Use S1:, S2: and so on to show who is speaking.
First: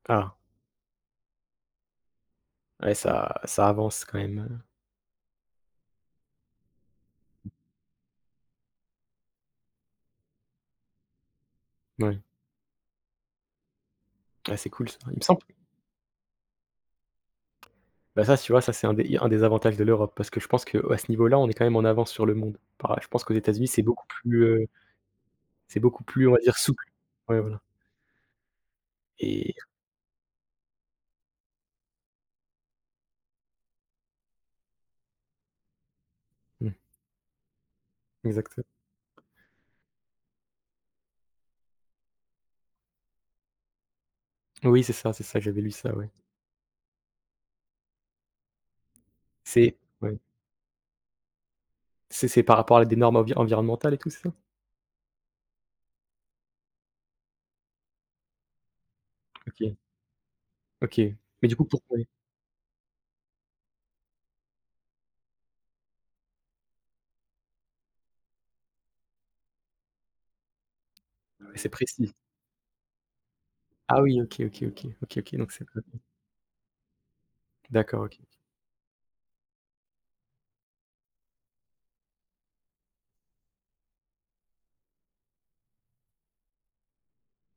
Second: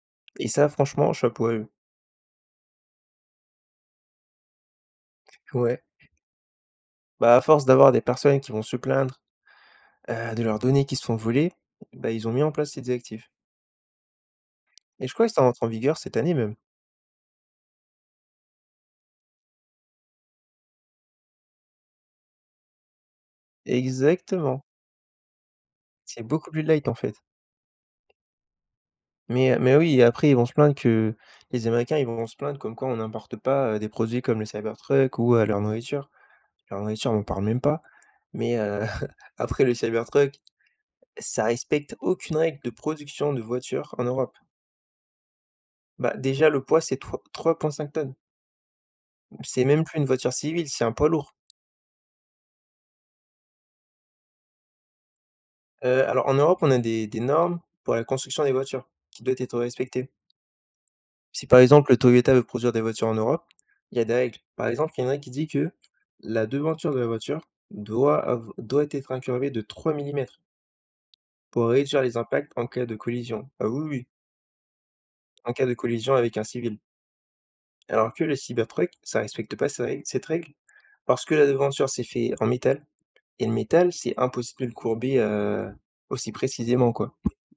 S1: Ah.
S2: Et ça franchement chapeau à eux.
S1: Ouais ça ça avance quand même, heu
S2: Ouais. Bah, à force d'avoir des personnes qui vont se plaindre. Heu, de leurs données qui se font voler, bah,
S1: Ouais.
S2: ils ont mis en place ces directifs
S1: Ah c'est cool ça,
S2: et je
S1: il me
S2: crois que
S1: semble
S2: ça rentre en vigueur cette année même.
S1: Ben, ça s tu vois, ça c'est un des li un des avantages de l'Europe parce que je pense qu'à ce niveau là, on est quand même en avance sur le monde. Enfin, je pense qu'aux États-Unis, c'est beaucoup plus,
S2: Exactement.
S1: heu c'est beaucoup
S2: C'est
S1: plus, on va
S2: beaucoup
S1: dire
S2: plus
S1: souple,
S2: light, en fait.
S1: ouais, voilà.
S2: mais
S1: Et
S2: heu, mais oui et après ils vont se plaindre que les Américains ils vont se plaindre comme quoi on n'importe pas des produits comme le Cybertruck ou, heu, leur nourriture
S1: Mmh.
S2: leur nourriture on en parle même pas mais
S1: Exacte
S2: heu, après le Cybertruck ça respecte aucune règle de production de voitures en Europe.
S1: Oui, c'est ça, c'est ça, j'avais lu ça, ouais.
S2: Bah, déjà, le poids c'est 3- 3.5 tonnes. C'est
S1: C'est
S2: même plus une
S1: ouais.
S2: voiture civile, c'est un poids lourd.
S1: C'est c'est par rapport à des normes envi environnementales et tout, c'est ça?
S2: Heu, alors en Europe, on a des des normes pour la construction des voitures qui doit être
S1: OK.
S2: respectées.
S1: OK, mais
S2: Si,
S1: du
S2: par
S1: coup,
S2: exemple,
S1: pourquoi?
S2: heu, Toyota veut produire des voitures en Europe, il y a des règles. Par exemple, il y en a un qui dit que la devanture de la voiture doit av doit être incurvée de 3 mm
S1: Ah ouais,
S2: pour
S1: c'est
S2: réduire
S1: précis.
S2: les impacts en cas de collision. Ah oui,
S1: Ah
S2: oui
S1: oui OK, OK, OK, OK, OK donc
S2: en
S1: c'est
S2: cas de
S1: [unintelligible]
S2: collision avec un civil.
S1: D'accord, OK,
S2: Alors que
S1: OK.
S2: le Cybertruck ça respecte pas ces règles cette règle parce que la devanture c'est fait en métal et le métal, c'est impossible de le courber, heu, aussi précisément, quoi.